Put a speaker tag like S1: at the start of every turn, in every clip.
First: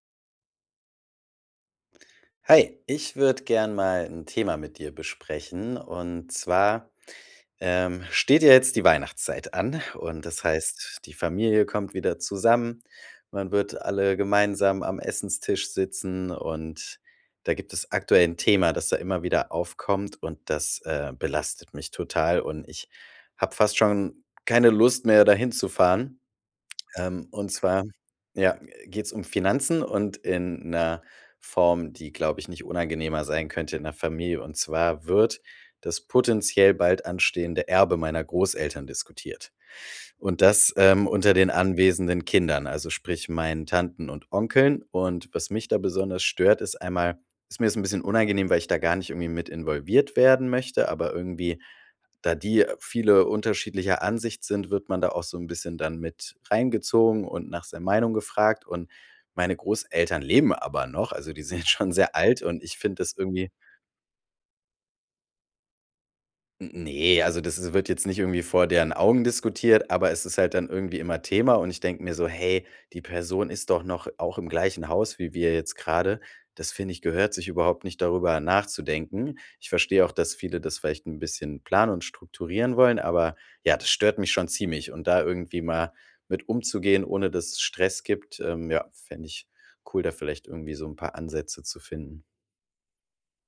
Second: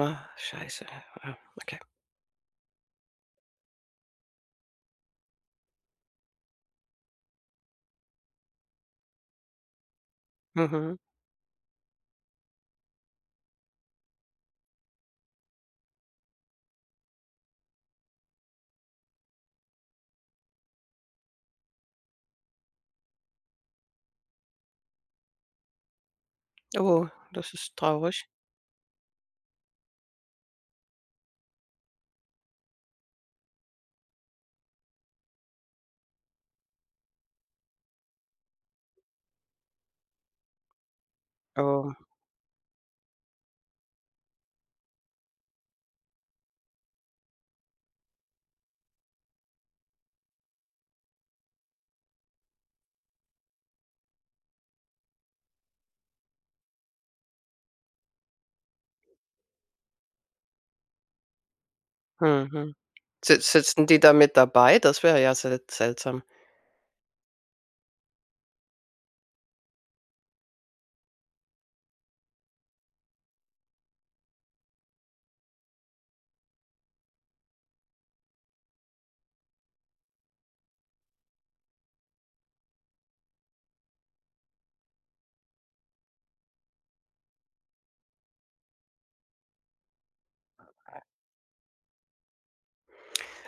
S1: Ah, scheiße. Ah, okay.
S2: Hi, ich würde gern mal ein Thema mit dir besprechen. Und zwar, steht ja jetzt die Weihnachtszeit an und das
S1: Mhm.
S2: heißt, die Familie kommt wieder zusammen. Man wird alle gemeinsam am Essenstisch sitzen und da gibt es aktuell ein Thema, das da immer wieder aufkommt und das belastet mich total und ich habe fast schon keine Lust mehr, dahin zu fahren.
S1: Oh,
S2: Und
S1: das ist
S2: zwar,
S1: traurig.
S2: ja, geht es um Finanzen und in einer Form, die, glaube ich, nicht unangenehmer sein könnte in der Familie. Und zwar wird das potenziell bald anstehende Erbe meiner Großeltern diskutiert. Und das, unter den
S1: Oh,
S2: anwesenden Kindern, also sprich meinen Tanten und Onkeln. Und was mich da besonders stört, ist einmal ist mir das ein bisschen unangenehm, weil ich da gar nicht irgendwie mit involviert werden möchte, aber irgendwie, da die viele unterschiedlicher Ansicht sind, wird man da auch so ein bisschen dann mit reingezogen und nach seiner Meinung gefragt. Und meine Großeltern leben aber noch, also die sind schon sehr alt und
S1: mhm.
S2: ich finde das
S1: Si
S2: irgendwie.
S1: sitzen die da mit dabei? Das wäre ja seltsam.
S2: Nee, also das ist wird jetzt nicht irgendwie vor deren Augen diskutiert, aber es ist halt dann irgendwie immer Thema und ich denke mir so: „Hey, die Person ist doch noch auch im gleichen Haus wie wir jetzt gerade. Das finde ich, gehört sich überhaupt nicht, darüber nachzudenken. Ich verstehe auch, dass viele das vielleicht ein bisschen planen und strukturieren wollen, aber ja, das stört mich schon ziemlich und da irgendwie mal mit umzugehen, ohne dass es Stress gibt, ja, fände ich cool, da vielleicht irgendwie so ein paar Ansätze zu finden.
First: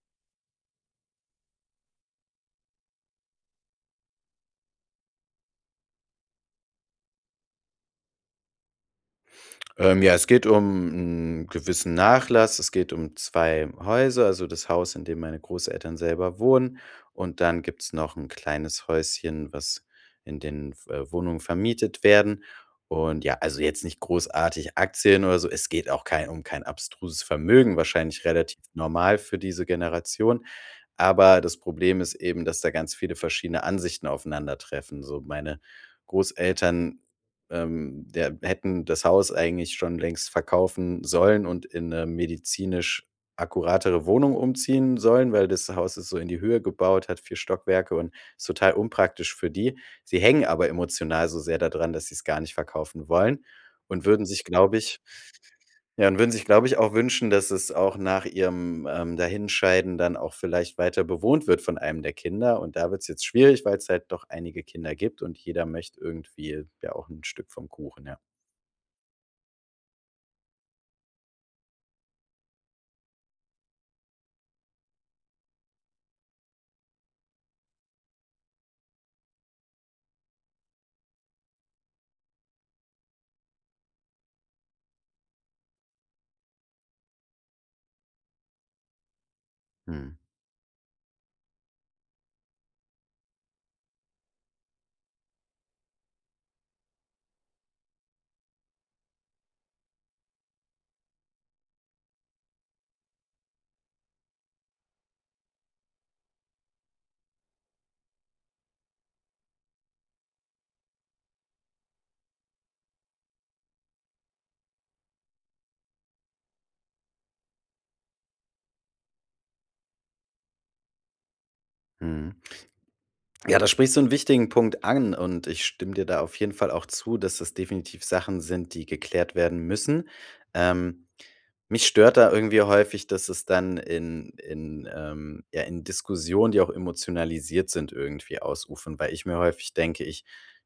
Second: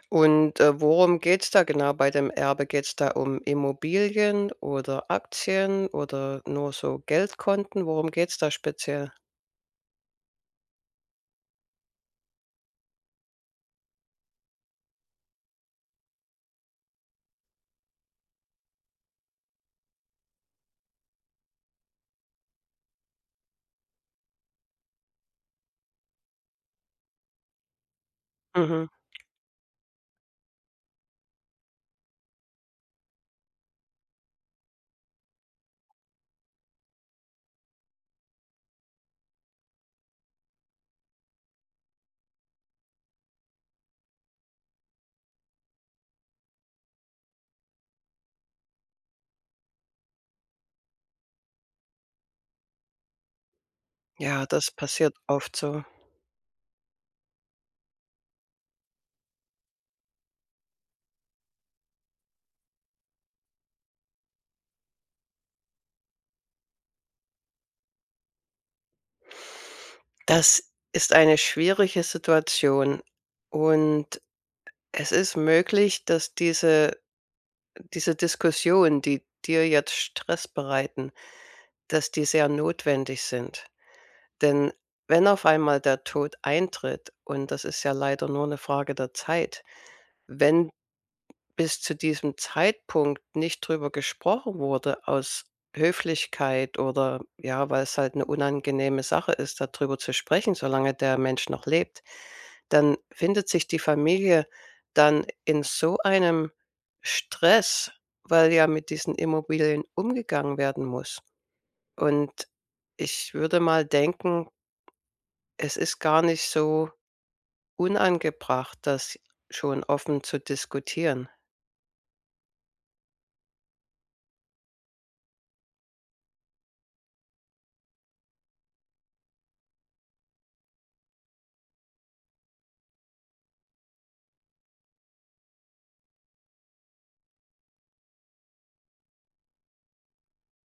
S1: Und worum geht's da genau bei dem Erbe? Geht's da um Immobilien oder Aktien oder nur so Geldkonten? Worum geht's da speziell?
S2: Ja, es geht um einen gewissen Nachlass. Es geht um 2 Häuser, also das Haus, in dem meine Großeltern selber wohnen. Und dann gibt's noch ein kleines Häuschen, was in den Wohnungen vermietet werden. Und ja, also jetzt nicht großartig Aktien oder so. Es geht auch kein um kein abstruses Vermögen, wahrscheinlich relativ
S1: Mhm.
S2: normal für diese Generation. Aber das Problem ist eben, dass da ganz viele verschiedene Ansichten aufeinandertreffen. So meine Großeltern der hätten das Haus eigentlich schon längst verkaufen sollen und in 'ne medizinisch akkuratere Wohnung umziehen sollen, weil das Haus ist so in die Höhe gebaut, hat 4 Stockwerke und ist total unpraktisch für die. Sie hängen aber emotional so sehr daran, dass sie es gar nicht verkaufen wollen und würden sich,
S1: Ja, das
S2: glaube ich,
S1: passiert oft so.
S2: ja, und würden sich, glaube ich, auch wünschen, dass es auch nach ihrem, Dahinscheiden dann auch vielleicht weiter bewohnt wird von einem der Kinder. Und da wird es jetzt schwierig, weil es halt doch einige Kinder gibt und jeder möchte irgendwie ja auch ein Stück vom Kuchen, ja.
S1: Das ist eine schwierige Situation und es ist möglich, dass diese Diskussionen, die dir jetzt Stress bereiten, dass die sehr notwendig sind. Denn wenn auf einmal der Tod eintritt, und das ist ja leider nur eine Frage der Zeit,
S2: Mhm,
S1: wenn bis zu diesem Zeitpunkt nicht drüber gesprochen wurde aus Höflichkeit oder ja, weil es halt eine unangenehme Sache ist, darüber zu sprechen, solange der Mensch noch lebt, dann findet sich die Familie dann in so einem Stress, weil ja mit diesen Immobilien umgegangen werden muss. Und ich würde mal denken, es ist gar nicht so unangebracht, das schon offen zu diskutieren.
S2: mhm. Ja, da sprichst du einen wichtigen Punkt an und ich stimme dir da auf jeden Fall auch zu, dass das definitiv Sachen sind, die geklärt werden müssen. Ähm, Mich stört da irgendwie häufig, dass es dann in, ja, in Diskussionen, die auch emotionalisiert sind, irgendwie ausufern, weil ich mir häufig denke, ich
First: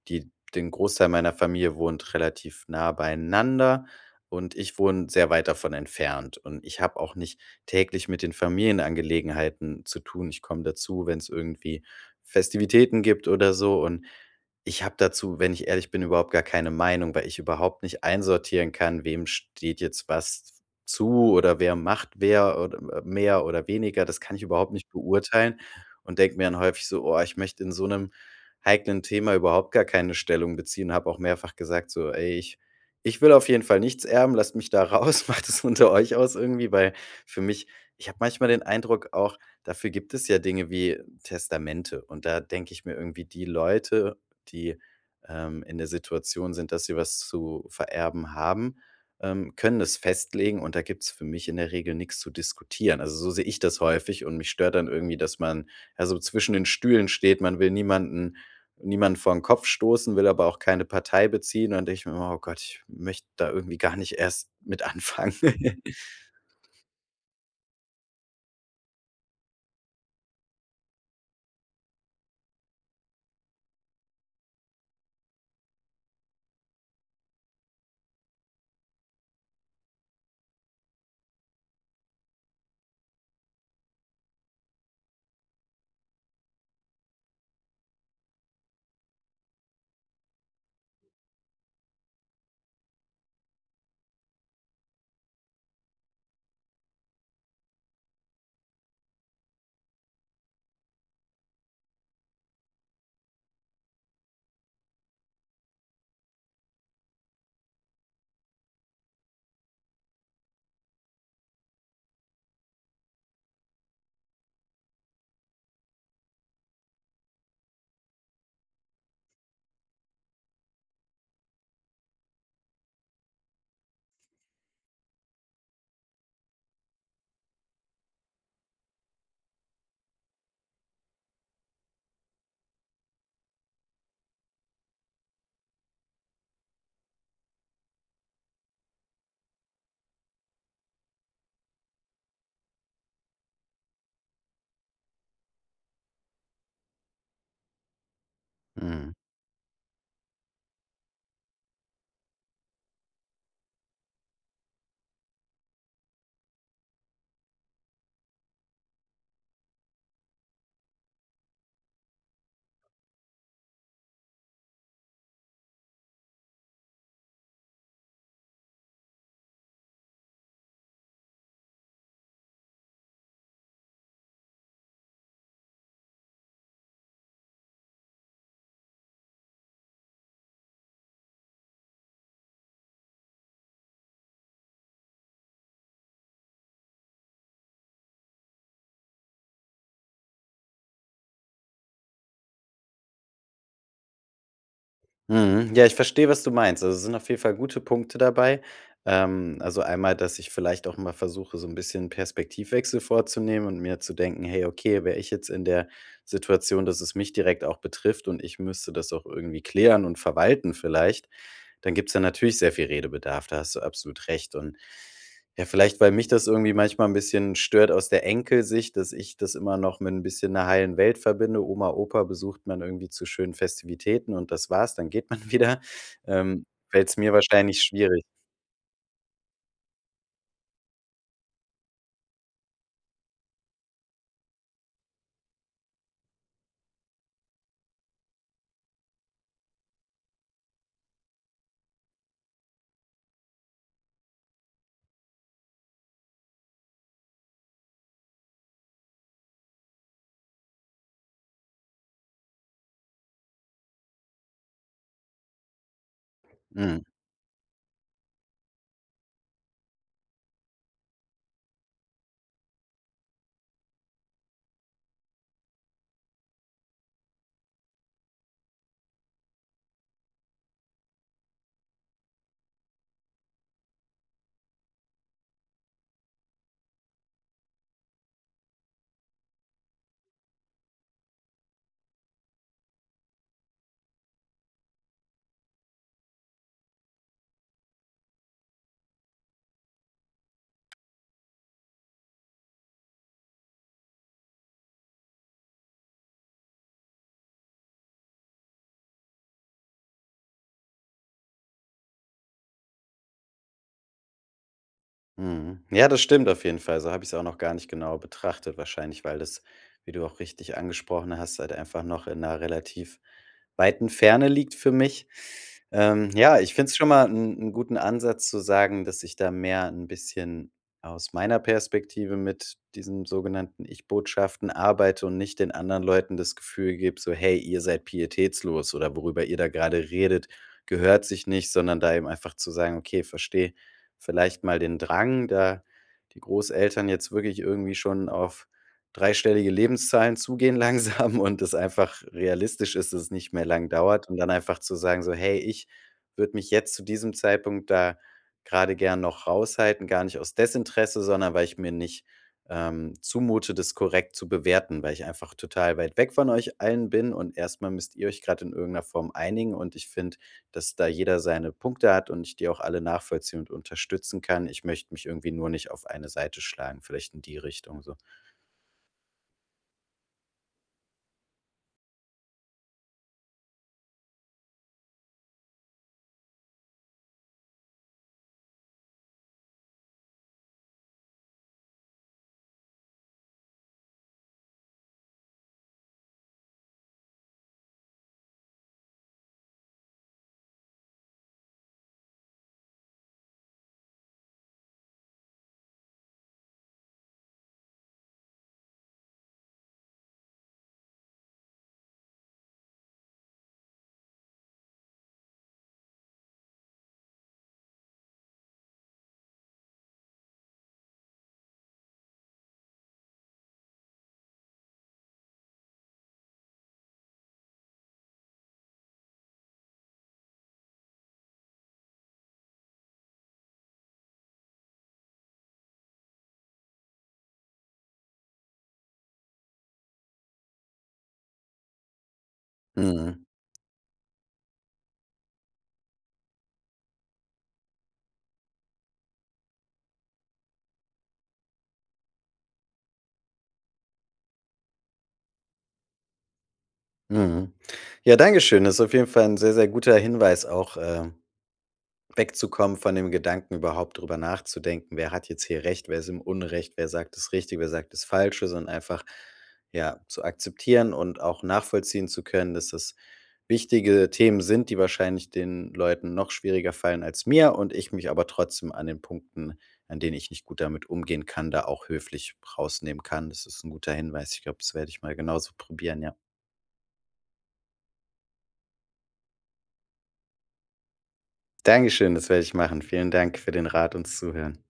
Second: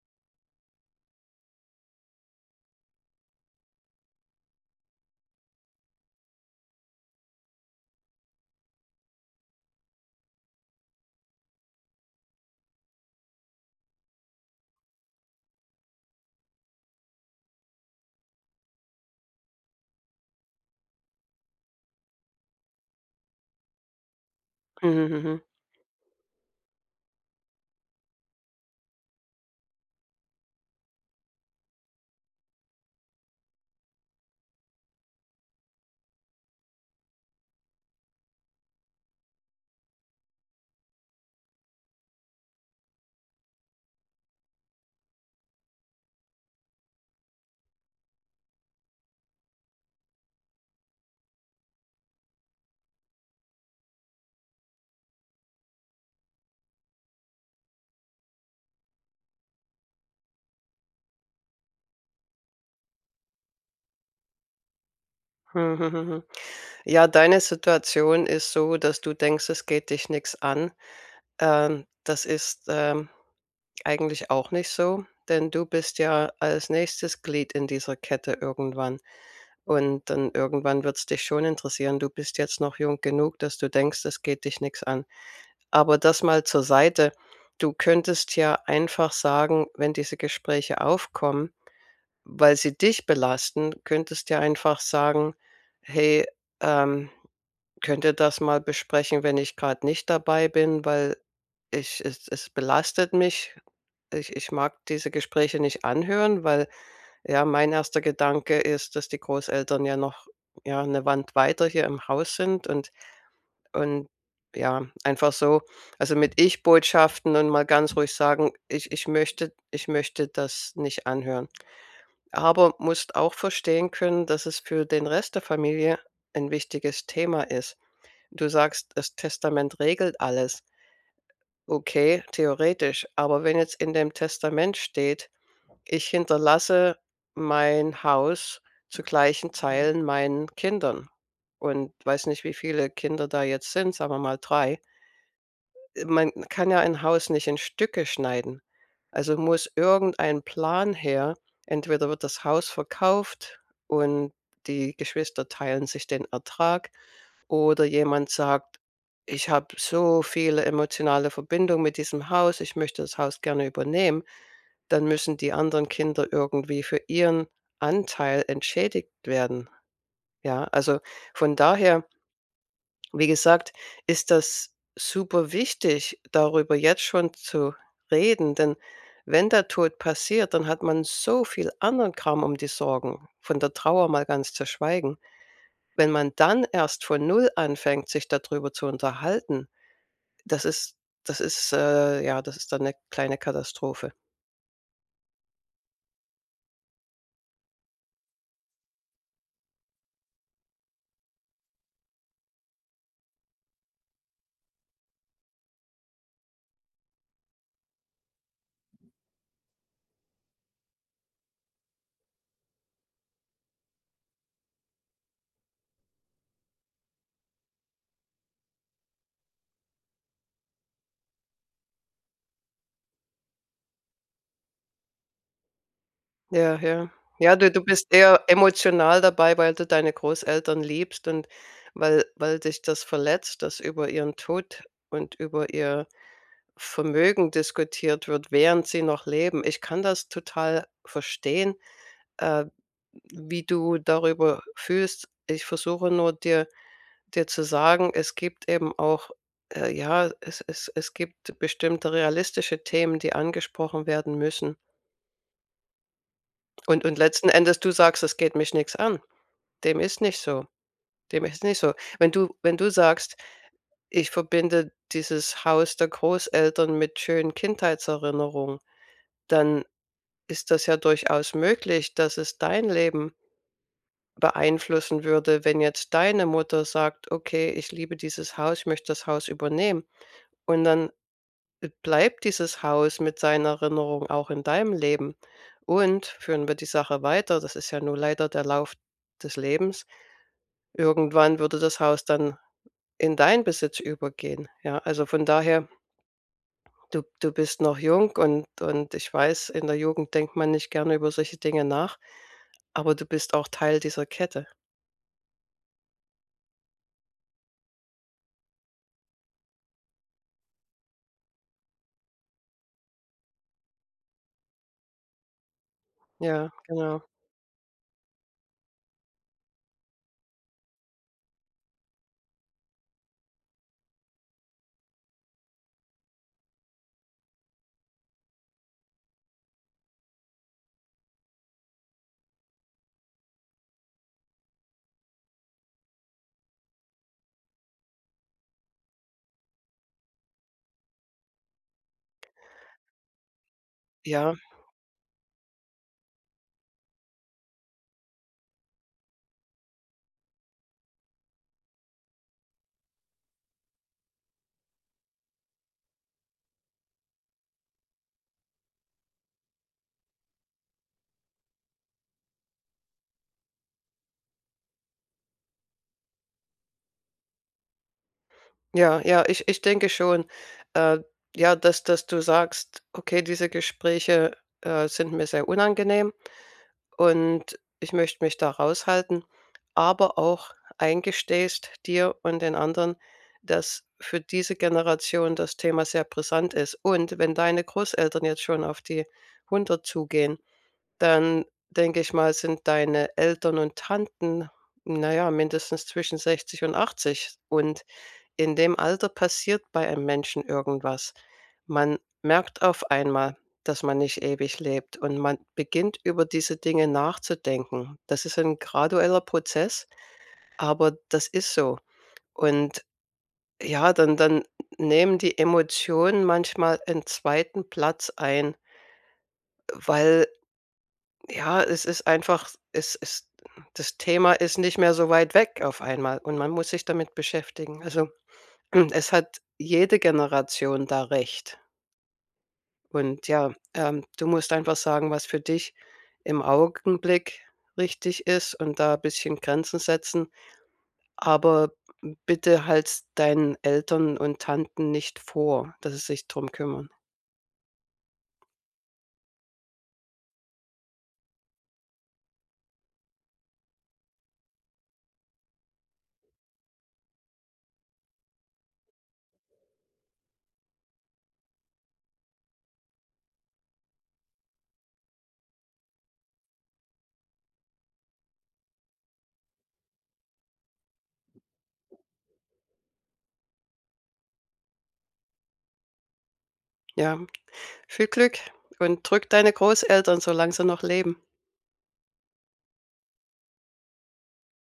S2: die den Großteil meiner Familie wohnt relativ nah beieinander und ich wohne sehr weit davon entfernt. Und ich habe auch nicht täglich mit den Familienangelegenheiten zu tun. Ich komme dazu, wenn es irgendwie Festivitäten gibt oder so. Und ich habe dazu, wenn ich ehrlich bin, überhaupt gar keine Meinung, weil ich überhaupt nicht einsortieren kann, wem steht jetzt was zu oder wer macht wer oder mehr oder weniger. Das kann ich überhaupt nicht
S1: Mhm, mhm.
S2: beurteilen und denke mir dann häufig so, oh, ich möchte in so einem heiklen Thema überhaupt gar keine Stellung beziehen. Habe auch mehrfach gesagt so: „Ey, ich will auf jeden Fall nichts erben, lasst mich da raus, macht es unter euch aus irgendwie“, weil für mich ich habe manchmal den Eindruck auch, dafür gibt es ja Dinge wie Testamente. Und da denke ich mir irgendwie, die Leute, die, in der Situation sind, dass sie was zu vererben haben, können es festlegen und da gibt es für mich in der Regel nichts zu diskutieren. Also, so sehe ich das häufig und mich stört dann irgendwie, dass man also zwischen den Stühlen steht. Man will niemanden vor 'n Kopf stoßen, will aber auch keine Partei beziehen. Und dann denke ich mir immer: „Oh Gott, ich möchte da irgendwie gar nicht erst mit anfangen.“
S1: Mhm, mhm, mhm. Ja, deine Situation ist so, dass du denkst, es geht dich nichts an. Das ist, eigentlich auch nicht so, denn du bist ja als nächstes Glied in dieser Kette irgendwann. Und dann irgendwann wird es dich schon interessieren. Du bist jetzt noch jung genug, dass du denkst, es geht dich nichts an. Aber das mal zur Seite. Du könntest ja einfach sagen, wenn diese Gespräche aufkommen, weil sie dich belasten, könntest ja einfach sagen: „Hey, ähm“ Könnt ihr das mal besprechen, wenn ich gerade nicht dabei bin, weil ich es belastet mich. Ich mag diese Gespräche nicht anhören, weil, ja, mein erster Gedanke ist, dass die Großeltern ja noch, ja, eine Wand weiter hier im Haus sind und und ja, einfach so, also, mit Ich-Botschaften und mal ganz ruhig sagen: „Ich möchte das nicht anhören.“ Aber musst auch verstehen können, dass es für den Rest der Familie ein wichtiges Thema ist. Du sagst, das Testament regelt alles. Okay, theoretisch. Aber wenn jetzt in dem Testament steht, ich hinterlasse mein Haus zu gleichen Teilen meinen Kindern. Und weiß nicht, wie viele Kinder da jetzt sind, sagen wir mal 3, man kann ja ein Haus nicht in Stücke schneiden.
S2: Mhm.
S1: Also muss irgendein Plan her. Entweder wird das Haus verkauft und die Geschwister teilen sich den Ertrag oder jemand sagt: „Ich habe so viele emotionale Verbindung mit diesem Haus, ich möchte das Haus gerne übernehmen.“ Dann müssen die anderen Kinder irgendwie für ihren Anteil entschädigt werden. Ja, also, von daher, wie gesagt, ist das super wichtig, darüber jetzt schon zu reden, denn wenn der Tod passiert, dann hat man so viel anderen Kram um die Sorgen, von der Trauer mal ganz zu schweigen. Wenn man dann erst von Null anfängt, sich darüber zu unterhalten, das ist das ist, ja, das ist dann 'ne kleine Katastrophe.
S2: Mhm. Ja, ich verstehe, was du meinst. Also, es sind auf jeden Fall gute Punkte dabei. Also einmal, dass ich vielleicht auch mal versuche, so ein bisschen Perspektivwechsel vorzunehmen und mir zu denken: „Hey, okay, wäre ich jetzt in der Situation, dass es mich direkt auch betrifft und ich müsste das auch irgendwie klären und verwalten vielleicht“, dann gibt's da natürlich sehr viel Redebedarf. Da hast du absolut recht und ja, vielleicht, weil mich das irgendwie manchmal ein bisschen stört aus der Enkelsicht, dass ich das immer noch mit ein bisschen 'ner heilen Welt verbinde. Oma, Opa besucht man irgendwie zu schönen Festivitäten und das war's, dann geht man wieder. Ähm,
S1: Ja, ja.
S2: Fällt's mir
S1: Ja, du
S2: wahrscheinlich
S1: du bist
S2: schwierig.
S1: eher emotional dabei, weil du deine Großeltern liebst und weil dich das verletzt, dass über ihren Tod und über ihr Vermögen diskutiert wird, während sie noch leben. Ich kann das total verstehen, äh, wie du darüber fühlst. Ich versuche nur, dir zu sagen, es gibt eben auch, ja, es gibt bestimmte realistische Themen, die angesprochen werden müssen.
S2: Mhm.
S1: Und letzten Endes du sagst: „Es geht mich nichts an.“ Dem ist nicht so. Dem ist nicht so. Wenn du sagst: „Ich verbinde dieses Haus der Großeltern mit schönen Kindheitserinnerungen“, dann ist das ja durchaus möglich, dass es dein Leben beeinflussen würde, wenn jetzt deine Mutter sagt: „Okay, ich liebe dieses Haus, ich möchte das Haus übernehmen.“ Und dann bleibt dieses Haus mit seiner Erinnerung auch in deinem Leben? Und führen wir die Sache weiter, das ist ja nur leider der Lauf des Lebens, irgendwann würde das Haus dann in deinen Besitz übergehen. Ja, also von daher, du bist noch jung und ich weiß, in der Jugend denkt man nicht gerne über solche Dinge nach, aber du bist auch Teil dieser Kette.
S2: Mhm. Ja, das stimmt auf jeden Fall. So habe ich es auch noch gar nicht genau betrachtet. Wahrscheinlich, weil das, wie du auch richtig angesprochen hast, halt einfach noch in einer relativ weiten Ferne liegt für mich. Ja,
S1: Ja,
S2: ich finde es schon
S1: genau.
S2: mal einen guten Ansatz zu sagen, dass ich da mehr ein bisschen aus meiner Perspektive mit diesen sogenannten Ich-Botschaften arbeite und nicht den anderen Leuten das Gefühl gebe, so: „Hey, ihr seid pietätslos oder worüber ihr da gerade redet, gehört sich nicht“, sondern da eben einfach zu sagen: „Okay, verstehe, vielleicht mal den Drang, da die Großeltern jetzt wirklich irgendwie schon auf dreistellige Lebenszahlen zugehen langsam und es einfach realistisch ist, dass es nicht mehr lang dauert und dann
S1: Ja,
S2: einfach zu sagen so: „Hey, ich würde mich jetzt zu diesem Zeitpunkt da gerade gern noch raushalten, gar nicht aus Desinteresse, sondern weil ich mir nicht, zumute, das korrekt zu bewerten, weil ich einfach total weit weg von euch allen bin und erstmal müsst ihr euch gerade in irgendeiner Form einigen und ich finde, dass da jeder seine Punkte hat und ich die auch alle nachvollziehen und unterstützen kann. Ich möchte mich irgendwie nur nicht auf eine Seite schlagen, vielleicht in die Richtung so.
S1: ja, ja, ich denke schon, äh, ja, dass du sagst: „Okay, diese Gespräche, sind mir sehr unangenehm.“ und ich möchte mich da raushalten, aber auch eingestehst dir und den anderen, dass für diese Generation das Thema sehr brisant ist. Und wenn deine Großeltern jetzt schon auf die hundert zugehen, dann denke ich mal, sind deine Eltern und Tanten, naja, mindestens zwischen 60 und 80. Und in dem Alter passiert bei einem Menschen irgendwas. Man merkt auf einmal, dass man nicht ewig lebt und man beginnt über diese Dinge nachzudenken. Das ist ein gradueller Prozess, aber das ist so. Und ja, dann, dann nehmen die Emotionen manchmal einen zweiten Platz ein, weil ja, es ist einfach, es ist, das Thema ist nicht mehr so weit weg auf einmal und man muss sich damit beschäftigen. Also, es hat jede Generation da recht.
S2: Mhm,
S1: Und ja, du musst einfach sagen, was für dich im Augenblick richtig ist und da ein bisschen Grenzen setzen. Aber bitte halt deinen Eltern und Tanten nicht vor, dass sie sich drum kümmern.
S2: mhm. Ja, danke schön. Das ist auf jeden Fall ein sehr, sehr guter Hinweis auch, wegzukommen von dem Gedanken, überhaupt drüber nachzudenken: „Wer hat jetzt hier Recht? Wer ist im Unrecht? Wer sagt das Richtige? Wer sagt das Falsche?“ Sondern einfach, ja, zu akzeptieren und auch nachvollziehen zu können, dass das wichtige Themen sind, die wahrscheinlich den Leuten noch schwieriger fallen als mir und ich mich aber trotzdem an den Punkten, an denen ich nicht gut damit umgehen kann, da auch höflich rausnehmen kann. Das ist ein guter Hinweis. Ich glaube, das werde ich mal genauso probieren, ja.
S1: Ja, viel Glück und drück deine Großeltern, solange sie noch leben.
S2: Dankeschön, das werde ich machen. Vielen Dank für den Rat und Zuhören.